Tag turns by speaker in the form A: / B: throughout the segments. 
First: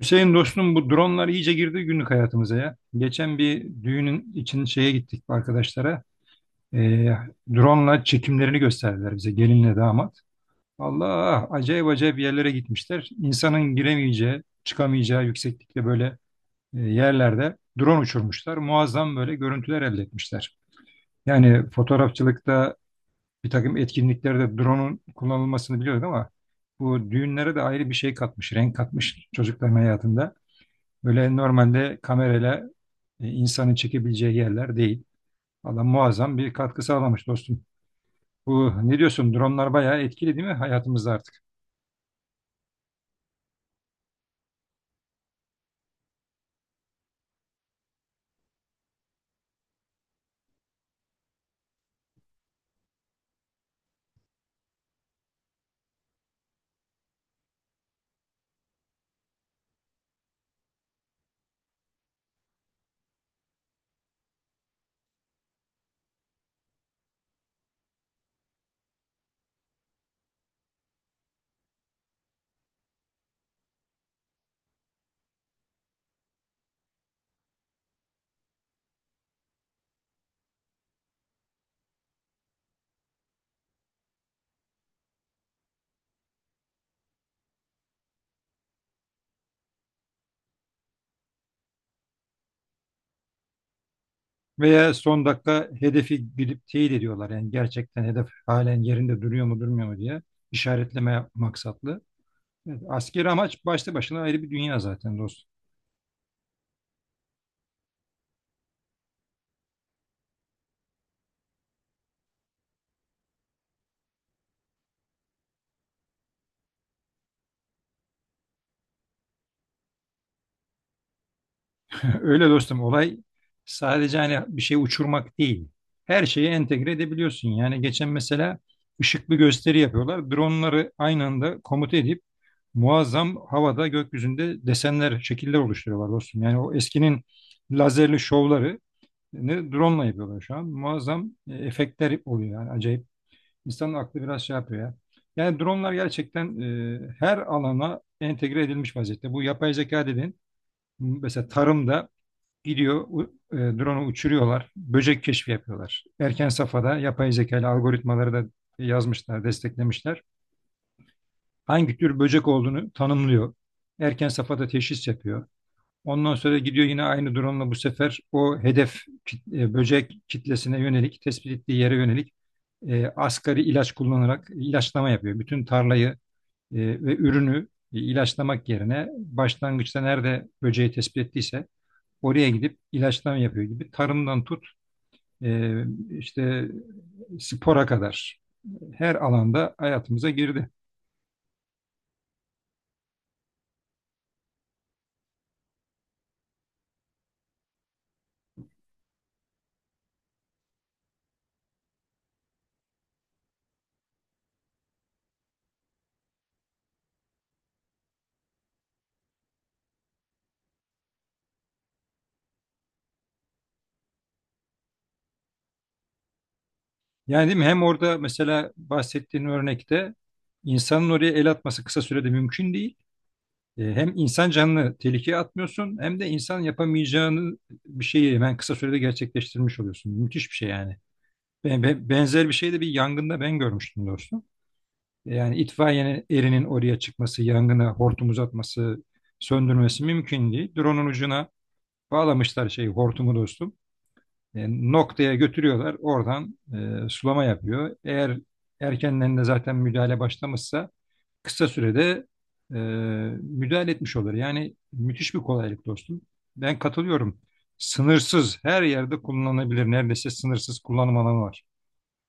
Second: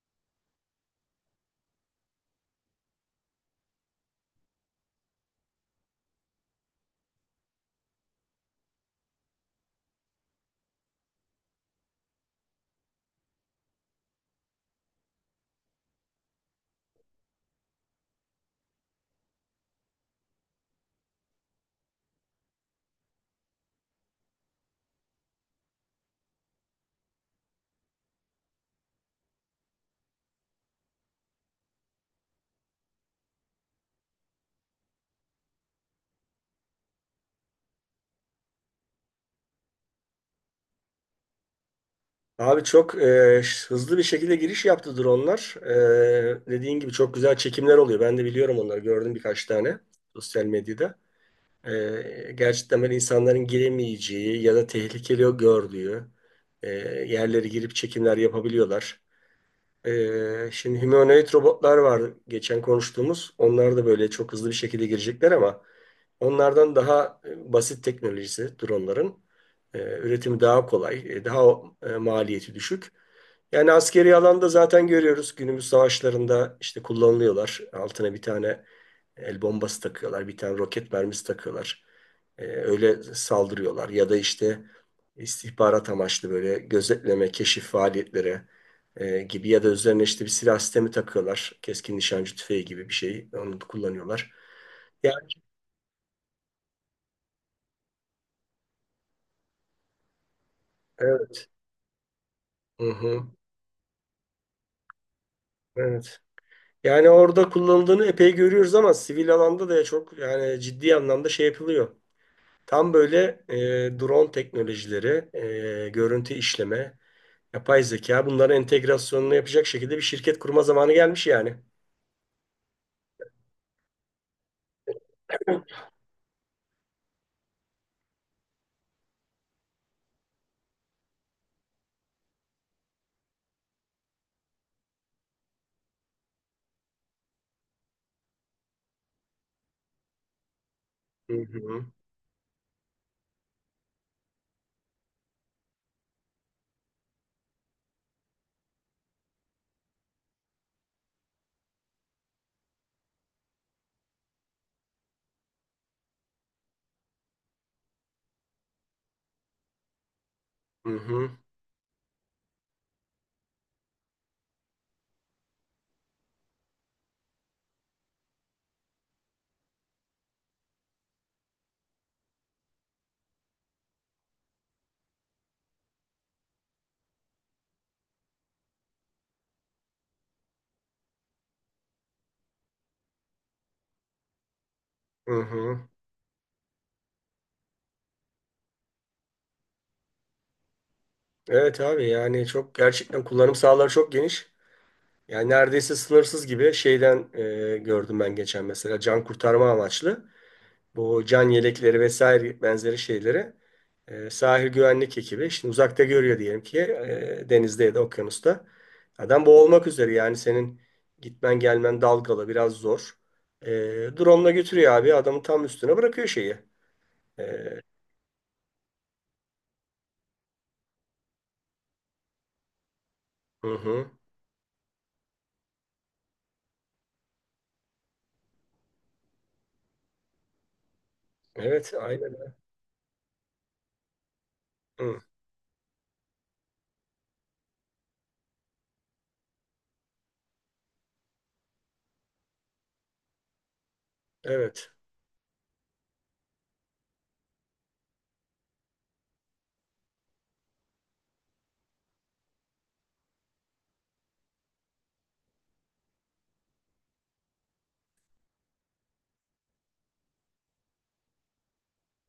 A: Hüseyin dostum bu dronlar iyice girdi günlük hayatımıza ya. Geçen bir düğünün için şeye gittik arkadaşlara. Ee, drone'la çekimlerini gösterdiler bize gelinle damat. Allah acayip acayip yerlere gitmişler. İnsanın giremeyeceği, çıkamayacağı yükseklikte böyle yerlerde drone uçurmuşlar. Muazzam böyle görüntüler elde etmişler. Yani fotoğrafçılıkta bir takım etkinliklerde drone'un kullanılmasını biliyorduk ama bu düğünlere de ayrı bir şey katmış, renk katmış çocukların hayatında. Böyle normalde kamerayla insanın çekebileceği yerler değil. Valla muazzam bir katkı sağlamış dostum. Bu ne diyorsun? Dronlar bayağı etkili değil mi hayatımızda artık?
B: Abi çok hızlı bir şekilde giriş yaptı dronlar. Dediğin gibi çok güzel çekimler oluyor. Ben de biliyorum onları. Gördüm birkaç tane sosyal medyada. Gerçekten böyle insanların giremeyeceği ya da tehlikeli gördüğü e, yerlere girip çekimler yapabiliyorlar. Şimdi humanoid robotlar var geçen konuştuğumuz. Onlar da böyle çok hızlı bir şekilde girecekler ama onlardan daha basit teknolojisi dronların. Ee, Üretimi daha kolay, daha maliyeti düşük. Yani askeri alanda zaten görüyoruz günümüz savaşlarında işte kullanılıyorlar. Altına bir tane el bombası takıyorlar, bir tane roket mermisi takıyorlar. Öyle saldırıyorlar. Ya da işte istihbarat amaçlı böyle gözetleme, keşif faaliyetleri gibi ya da üzerine işte bir silah sistemi takıyorlar. Keskin nişancı tüfeği gibi bir şey. Onu da kullanıyorlar.
A: Veya
B: Yani
A: son dakika hedefi gidip teyit ediyorlar. Yani gerçekten hedef halen yerinde duruyor mu durmuyor mu diye işaretleme
B: evet.
A: maksatlı. Evet,
B: Hı hı.
A: askeri amaç başta başına ayrı bir dünya zaten dostum.
B: Evet. Yani orada kullanıldığını epey görüyoruz ama sivil alanda da çok yani ciddi anlamda şey yapılıyor. Tam böyle drone teknolojileri, görüntü işleme, yapay zeka bunların entegrasyonunu yapacak şekilde bir şirket kurma zamanı gelmiş yani.
A: Öyle dostum olay sadece hani bir şey uçurmak değil. Her şeyi entegre edebiliyorsun. Yani geçen mesela ışıklı gösteri yapıyorlar. Dronları aynı anda komuta edip muazzam havada gökyüzünde desenler, şekiller oluşturuyorlar dostum. Yani o eskinin lazerli şovları ne drone yapıyorlar şu an. Muazzam
B: Hı hı,
A: efektler oluyor yani acayip. İnsanın aklı biraz şey yapıyor ya. Yani dronlar gerçekten her alana entegre edilmiş vaziyette. Bu yapay zeka dediğin mesela tarımda gidiyor, drone'u uçuruyorlar. Böcek keşfi yapıyorlar. Erken safhada yapay zekalı algoritmaları da yazmışlar, desteklemişler.
B: hı hı,
A: Hangi tür böcek olduğunu tanımlıyor. Erken safhada teşhis yapıyor. Ondan sonra gidiyor yine aynı drone'la bu sefer o hedef böcek kitlesine yönelik, tespit ettiği yere yönelik asgari ilaç kullanarak ilaçlama yapıyor. Bütün tarlayı e, ve ürünü ilaçlamak yerine başlangıçta nerede böceği tespit ettiyse oraya gidip ilaçlama yapıyor gibi tarımdan tut
B: hı
A: e,
B: hı.
A: işte spora kadar her alanda hayatımıza girdi.
B: Evet abi yani çok gerçekten kullanım sahaları çok geniş. Yani neredeyse sınırsız gibi şeyden gördüm ben geçen mesela can kurtarma amaçlı. Bu can yelekleri vesaire benzeri şeyleri sahil güvenlik ekibi şimdi uzakta görüyor diyelim ki denizde ya da okyanusta. Adam boğulmak üzere yani senin gitmen gelmen dalgalı biraz zor. E, Drone'la götürüyor abi adamın tam üstüne bırakıyor şeyi. E,
A: Yani değil mi? Hem orada mesela bahsettiğin örnekte insanın oraya el atması kısa sürede mümkün değil.
B: hı hı.
A: Hem insan canını tehlikeye atmıyorsun hem de insan yapamayacağını bir şeyi hemen kısa sürede gerçekleştirmiş oluyorsun. Müthiş bir şey yani.
B: Evet
A: Benzer bir
B: aynen.
A: şey de bir yangında ben görmüştüm dostum.
B: Hı,
A: Yani itfaiye erinin oraya çıkması, yangını hortum uzatması, söndürmesi mümkün değil. Drone'un ucuna bağlamışlar şeyi hortumu dostum. E,
B: evet.
A: Noktaya götürüyorlar. Oradan sulama yapıyor. Eğer erkenden de zaten müdahale başlamışsa kısa sürede e, müdahale etmiş olur. Yani müthiş bir kolaylık dostum. Ben katılıyorum. Sınırsız her yerde kullanılabilir. Neredeyse sınırsız kullanım alanı var.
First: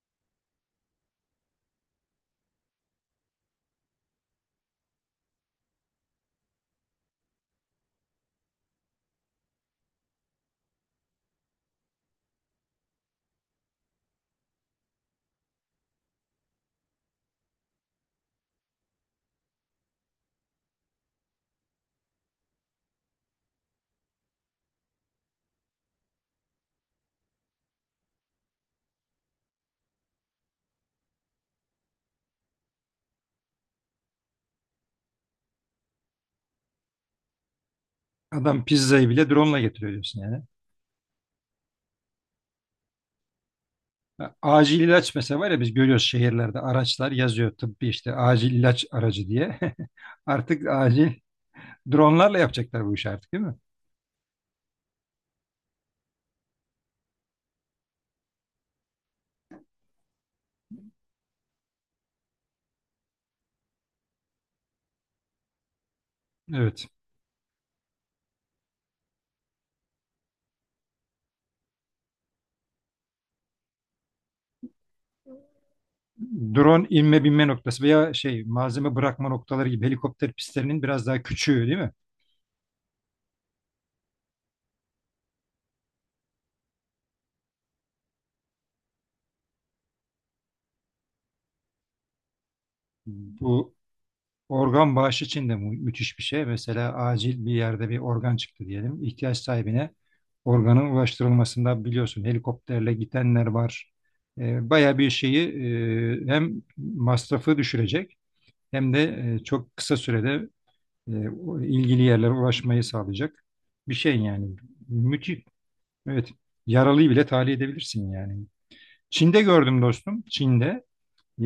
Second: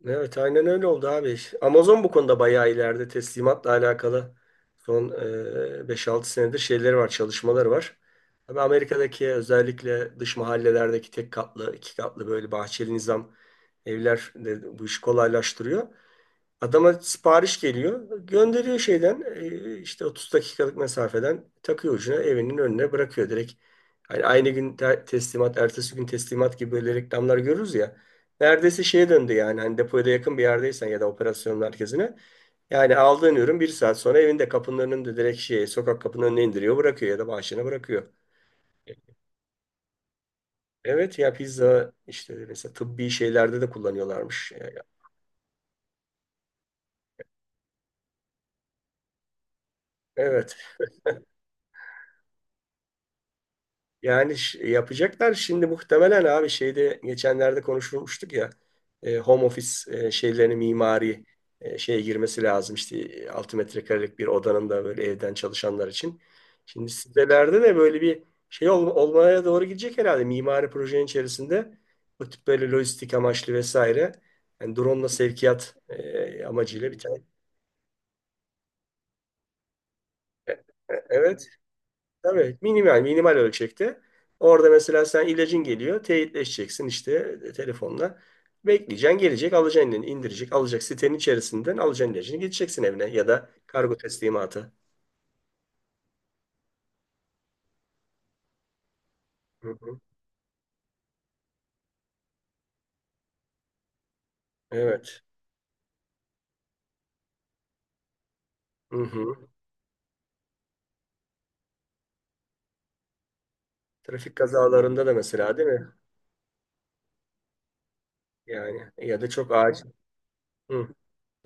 B: Evet aynen öyle oldu abi. Amazon bu konuda bayağı ileride teslimatla alakalı son 5-6 senedir şeyleri var, çalışmaları var. Tabii Amerika'daki özellikle dış mahallelerdeki tek katlı, iki katlı böyle bahçeli nizam evler de bu işi kolaylaştırıyor. Adama sipariş geliyor. Gönderiyor şeyden işte 30 dakikalık mesafeden takıyor ucuna evinin önüne bırakıyor direkt. Hani aynı gün teslimat, ertesi gün teslimat gibi böyle reklamlar görürüz ya. Neredeyse şeye döndü yani hani depoya da yakın bir yerdeysen ya da operasyon merkezine. Yani aldığın ürün bir saat sonra evinde kapının önünde direkt şey sokak kapının önüne indiriyor bırakıyor ya da bahçene bırakıyor.
A: Adam pizzayı bile drone ile getiriyor diyorsun yani.
B: Evet ya pizza işte mesela tıbbi şeylerde de
A: Ha,
B: kullanıyorlarmış.
A: acil ilaç mesela var ya biz görüyoruz şehirlerde araçlar yazıyor tıbbi işte acil ilaç aracı diye.
B: Evet.
A: Artık acil dronlarla yapacaklar bu işi artık değil mi?
B: Yani yapacaklar şimdi muhtemelen abi şeyde geçenlerde konuşulmuştuk ya home office şeylerini mimari şeye girmesi lazım işte 6 metrekarelik bir odanın da böyle evden çalışanlar için.
A: Evet.
B: Şimdi sitelerde de böyle bir şey olmaya doğru gidecek herhalde mimari projenin içerisinde bu tip böyle lojistik amaçlı vesaire yani drone'la sevkiyat
A: Drone
B: amacıyla bir tane.
A: inme binme noktası veya şey malzeme bırakma noktaları gibi helikopter pistlerinin biraz daha
B: Evet.
A: küçüğü değil mi?
B: Tabii minimal minimal ölçekte. Orada mesela sen ilacın geliyor, teyitleşeceksin işte telefonla. Bekleyeceksin, gelecek, alacaksın elini, indirecek, alacak sitenin içerisinden alacaksın ilacını, gideceksin evine ya da
A: Bu
B: kargo teslimatı.
A: organ bağışı için de müthiş bir şey. Mesela acil bir yerde bir organ çıktı diyelim. İhtiyaç
B: Hı
A: sahibine
B: hı.
A: organın ulaştırılmasında biliyorsun helikopterle gidenler var. Baya bir
B: Evet.
A: şeyi hem masrafı düşürecek hem
B: Hı
A: de
B: hı.
A: çok kısa sürede o ilgili yerlere ulaşmayı sağlayacak bir şey
B: Trafik
A: yani.
B: kazalarında da
A: Müthiş.
B: mesela değil mi?
A: Evet. Yaralıyı bile tahliye edebilirsin yani.
B: Yani ya da
A: Çin'de
B: çok
A: gördüm
B: acil.
A: dostum. Çin'de.
B: Hı.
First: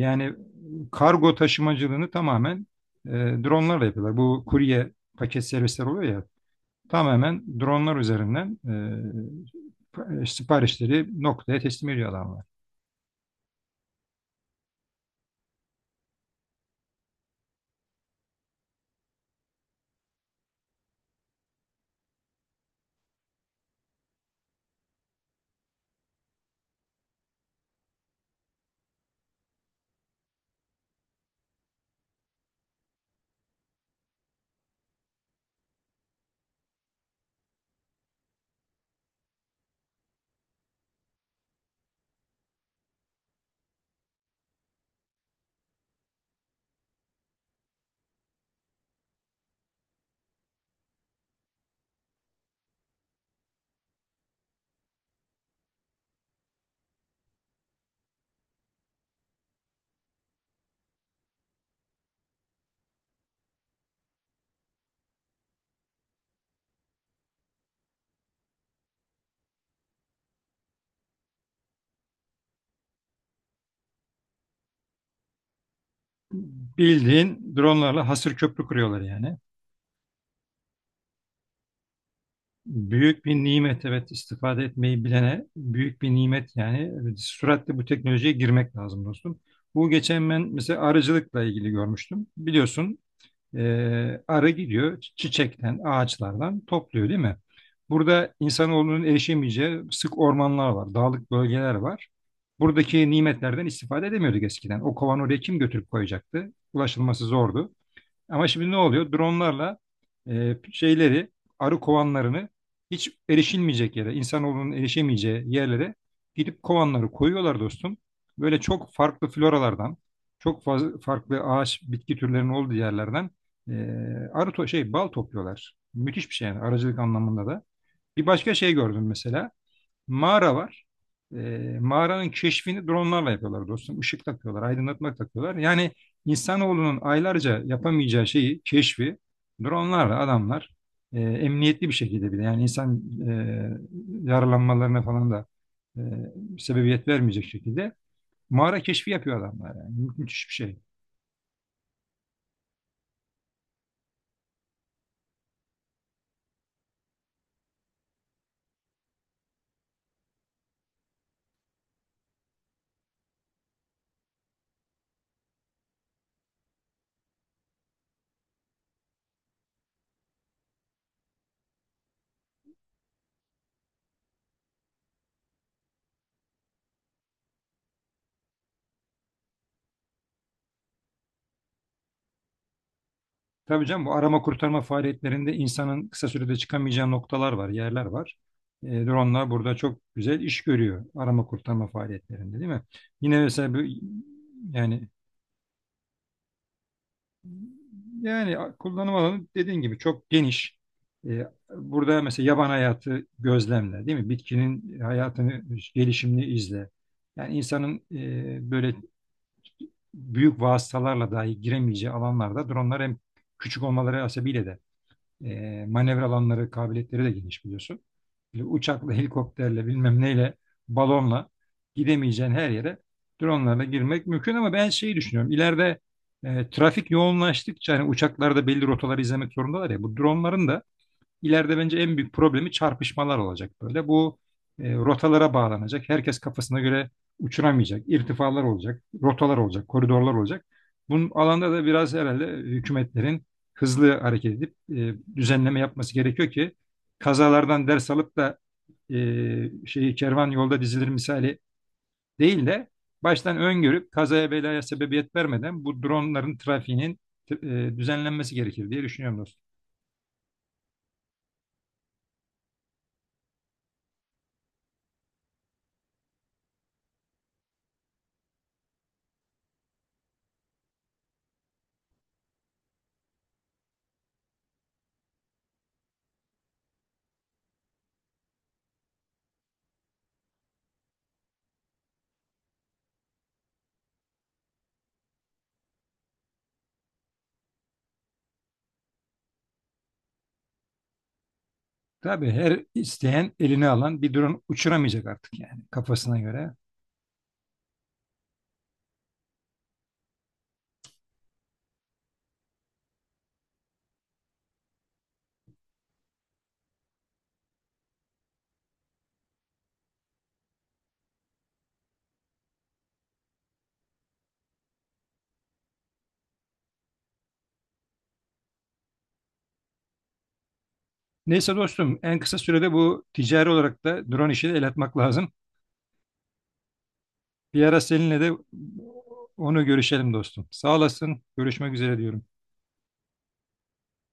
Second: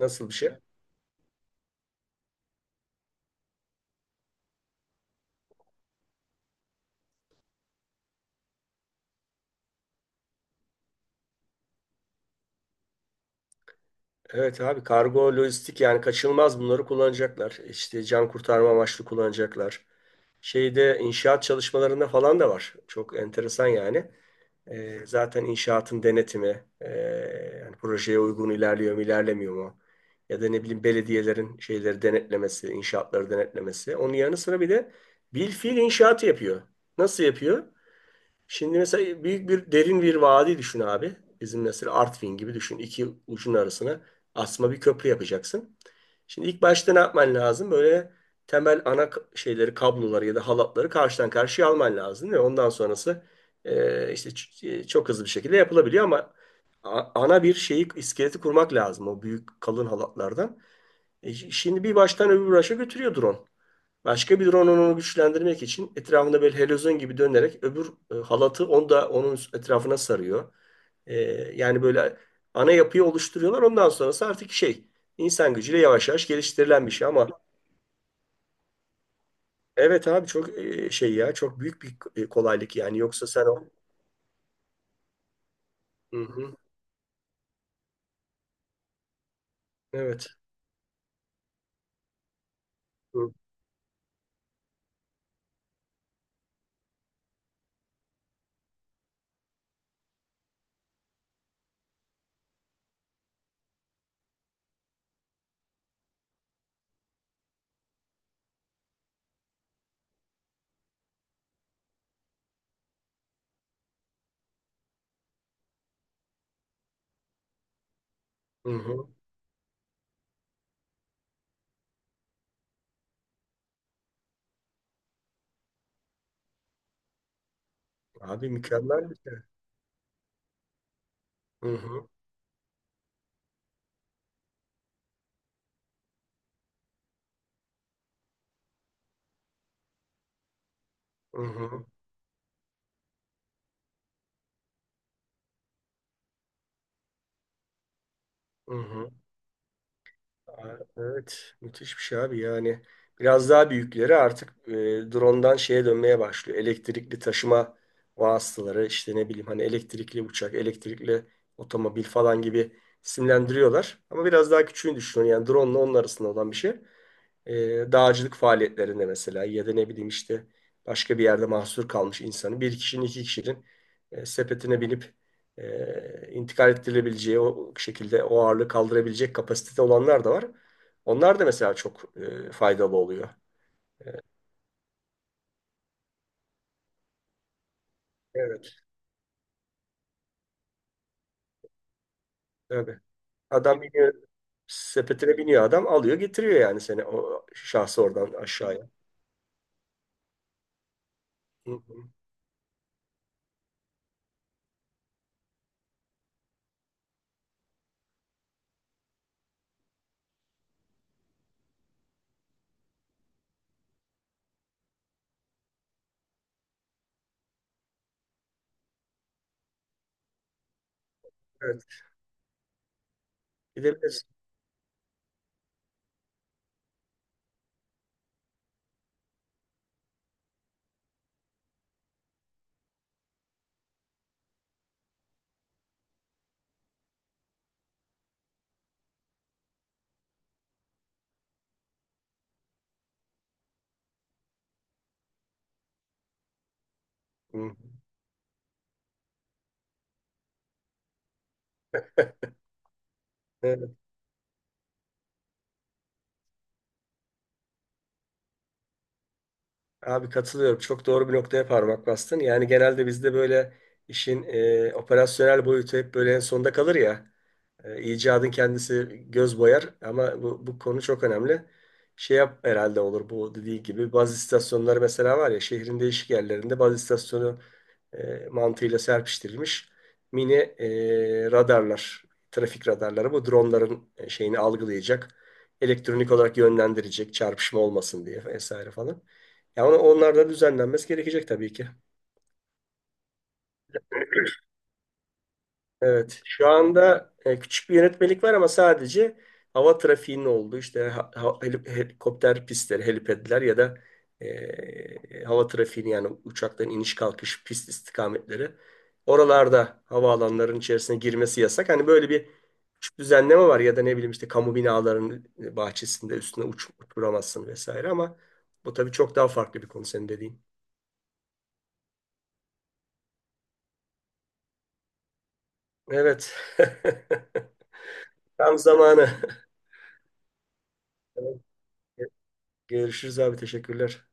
B: Nasıl bir şey?
A: kargo taşımacılığını tamamen e, dronlarla yapıyorlar. Bu kurye paket servisler oluyor ya tamamen dronlar üzerinden siparişleri noktaya teslim ediyor adamlar.
B: Evet abi kargo, lojistik yani kaçınılmaz bunları kullanacaklar. İşte can kurtarma amaçlı kullanacaklar. Şeyde inşaat çalışmalarında falan da var. Çok enteresan yani. Zaten inşaatın denetimi, yani projeye uygun ilerliyor mu, ilerlemiyor mu? Ya da ne bileyim belediyelerin şeyleri denetlemesi, inşaatları denetlemesi. Onun yanı sıra bir de bilfiil inşaatı yapıyor. Nasıl yapıyor? Şimdi mesela büyük bir derin bir vadi düşün abi. Bizim mesela Artvin gibi düşün. İki ucun arasına asma bir köprü yapacaksın. Şimdi ilk başta ne yapman lazım? Böyle temel ana şeyleri, kabloları ya da halatları karşıdan karşıya alman lazım ve ondan sonrası işte çok hızlı bir şekilde yapılabiliyor ama ana bir şeyi, iskeleti kurmak lazım o büyük kalın halatlardan. Şimdi bir baştan öbür başa götürüyor drone. Başka bir rononun onu güçlendirmek için etrafında böyle helezon gibi dönerek öbür halatı onu da onun etrafına sarıyor. E, Yani böyle ana yapıyı oluşturuyorlar. Ondan sonrası artık şey insan gücüyle yavaş yavaş geliştirilen bir şey ama
A: Bildiğin dronlarla hasır köprü kuruyorlar yani.
B: evet abi çok şey ya çok büyük bir kolaylık yani
A: Büyük
B: yoksa
A: bir
B: sen o,
A: nimet, evet, istifade etmeyi bilene büyük bir
B: hı
A: nimet
B: hı,
A: yani. Evet, süratle bu teknolojiye girmek lazım dostum. Bu
B: evet,
A: geçen ben mesela arıcılıkla ilgili görmüştüm. Biliyorsun
B: hı
A: Arı gidiyor çiçekten, ağaçlardan topluyor değil mi? Burada insanoğlunun erişemeyeceği sık ormanlar var, dağlık bölgeler var. Buradaki nimetlerden istifade edemiyorduk eskiden. O kovanı oraya kim götürüp koyacaktı? Ulaşılması zordu. Ama şimdi ne oluyor? Dronlarla şeyleri, arı kovanlarını hiç erişilmeyecek yere, insanoğlunun erişemeyeceği yerlere gidip kovanları koyuyorlar dostum. Böyle çok
B: hı.
A: farklı floralardan, çok fazla farklı ağaç, bitki türlerinin olduğu yerlerden e, arı to şey bal topluyorlar. Müthiş bir şey yani arıcılık anlamında da. Bir
B: Abi
A: başka şey gördüm
B: mükemmel bir şey.
A: mesela mağara var.
B: Hı
A: E,
B: hı,
A: mağaranın keşfini dronlarla yapıyorlar dostum. Işık takıyorlar, aydınlatma takıyorlar. Yani insanoğlunun aylarca yapamayacağı şeyi, keşfi dronlarla adamlar
B: hı hı,
A: emniyetli bir şekilde bile, yani insan yaralanmalarına falan da e, sebebiyet vermeyecek şekilde
B: hı
A: mağara keşfi
B: hı.
A: yapıyor adamlar yani. Müthiş bir şey.
B: Evet, müthiş bir şey abi yani. Biraz daha büyükleri artık drondan şeye dönmeye başlıyor. Elektrikli taşıma vasıtaları, işte ne bileyim hani elektrikli uçak, elektrikli otomobil falan gibi isimlendiriyorlar. Ama biraz daha küçüğünü düşünün yani drone ile onun arasında olan bir şey. E, Dağcılık faaliyetlerinde mesela ya da ne bileyim işte başka bir yerde mahsur kalmış insanı bir kişinin iki kişinin sepetine binip intikal ettirilebileceği o şekilde o ağırlığı kaldırabilecek kapasitede olanlar da var. Onlar da mesela çok faydalı oluyor.
A: Tabii canım bu arama kurtarma faaliyetlerinde insanın kısa sürede çıkamayacağı noktalar var, yerler var.
B: Evet,
A: E, dronelar burada çok güzel iş görüyor arama kurtarma faaliyetlerinde değil mi?
B: tabii.
A: Yine mesela bu
B: Adam biniyor,
A: yani
B: sepetine biniyor adam alıyor getiriyor yani seni o şahsı oradan
A: yani
B: aşağıya.
A: kullanım alanı dediğin gibi çok geniş. E,
B: Hı hı.
A: burada mesela yaban hayatı gözlemle değil mi? Bitkinin hayatını, gelişimini izle. Yani insanın böyle büyük vasıtalarla dahi giremeyeceği alanlarda dronlar hem küçük olmaları hasebiyle de e, manevra alanları, kabiliyetleri de geniş biliyorsun. Böyle uçakla, helikopterle, bilmem neyle, balonla
B: Evet,
A: gidemeyeceğin her yere dronlarla girmek
B: gidebilirsin.
A: mümkün ama ben şeyi düşünüyorum. İleride trafik yoğunlaştıkça hani uçaklar da belli rotaları izlemek zorundalar ya. Bu dronların da İleride bence en büyük problemi çarpışmalar olacak böyle. Bu rotalara bağlanacak. Herkes kafasına göre uçuramayacak. İrtifalar olacak, rotalar olacak, koridorlar olacak. Bunun alanda da biraz herhalde hükümetlerin hızlı hareket edip düzenleme yapması gerekiyor ki kazalardan ders alıp da şeyi kervan yolda dizilir misali değil de baştan
B: Hı.
A: öngörüp kazaya belaya sebebiyet vermeden bu dronların trafiğinin düzenlenmesi gerekir diye düşünüyorum dostum.
B: Abi katılıyorum. Çok doğru bir noktaya parmak bastın. Yani genelde bizde böyle işin operasyonel boyutu hep böyle en sonda kalır ya. İcadın kendisi göz boyar ama bu konu çok önemli. Şey yap herhalde olur bu dediği gibi bazı istasyonları mesela var ya şehrin değişik yerlerinde bazı istasyonu mantığıyla serpiştirilmiş mini radarlar, trafik radarları bu dronların şeyini algılayacak, elektronik olarak yönlendirecek çarpışma olmasın diye vesaire falan. Ya onlar da düzenlenmesi gerekecek tabii ki.
A: Tabii her isteyen eline alan bir drone uçuramayacak artık yani kafasına
B: Evet. Şu
A: göre.
B: anda küçük bir yönetmelik var ama sadece hava trafiğinin olduğu işte helikopter pistleri, helipedler ya da hava trafiğini yani uçakların iniş kalkış pist istikametleri. Oralarda havaalanlarının içerisine girmesi yasak. Hani böyle bir küçük düzenleme var ya da ne bileyim işte kamu binalarının bahçesinde üstüne uçuramazsın vesaire ama bu tabii çok daha farklı bir konu senin dediğin.
A: Neyse dostum en kısa sürede bu ticari olarak da drone işine el atmak lazım.
B: Evet.
A: Bir ara seninle de
B: Tam zamanı.
A: onu görüşelim dostum. Sağ olasın. Görüşmek üzere diyorum.
B: Görüşürüz abi teşekkürler.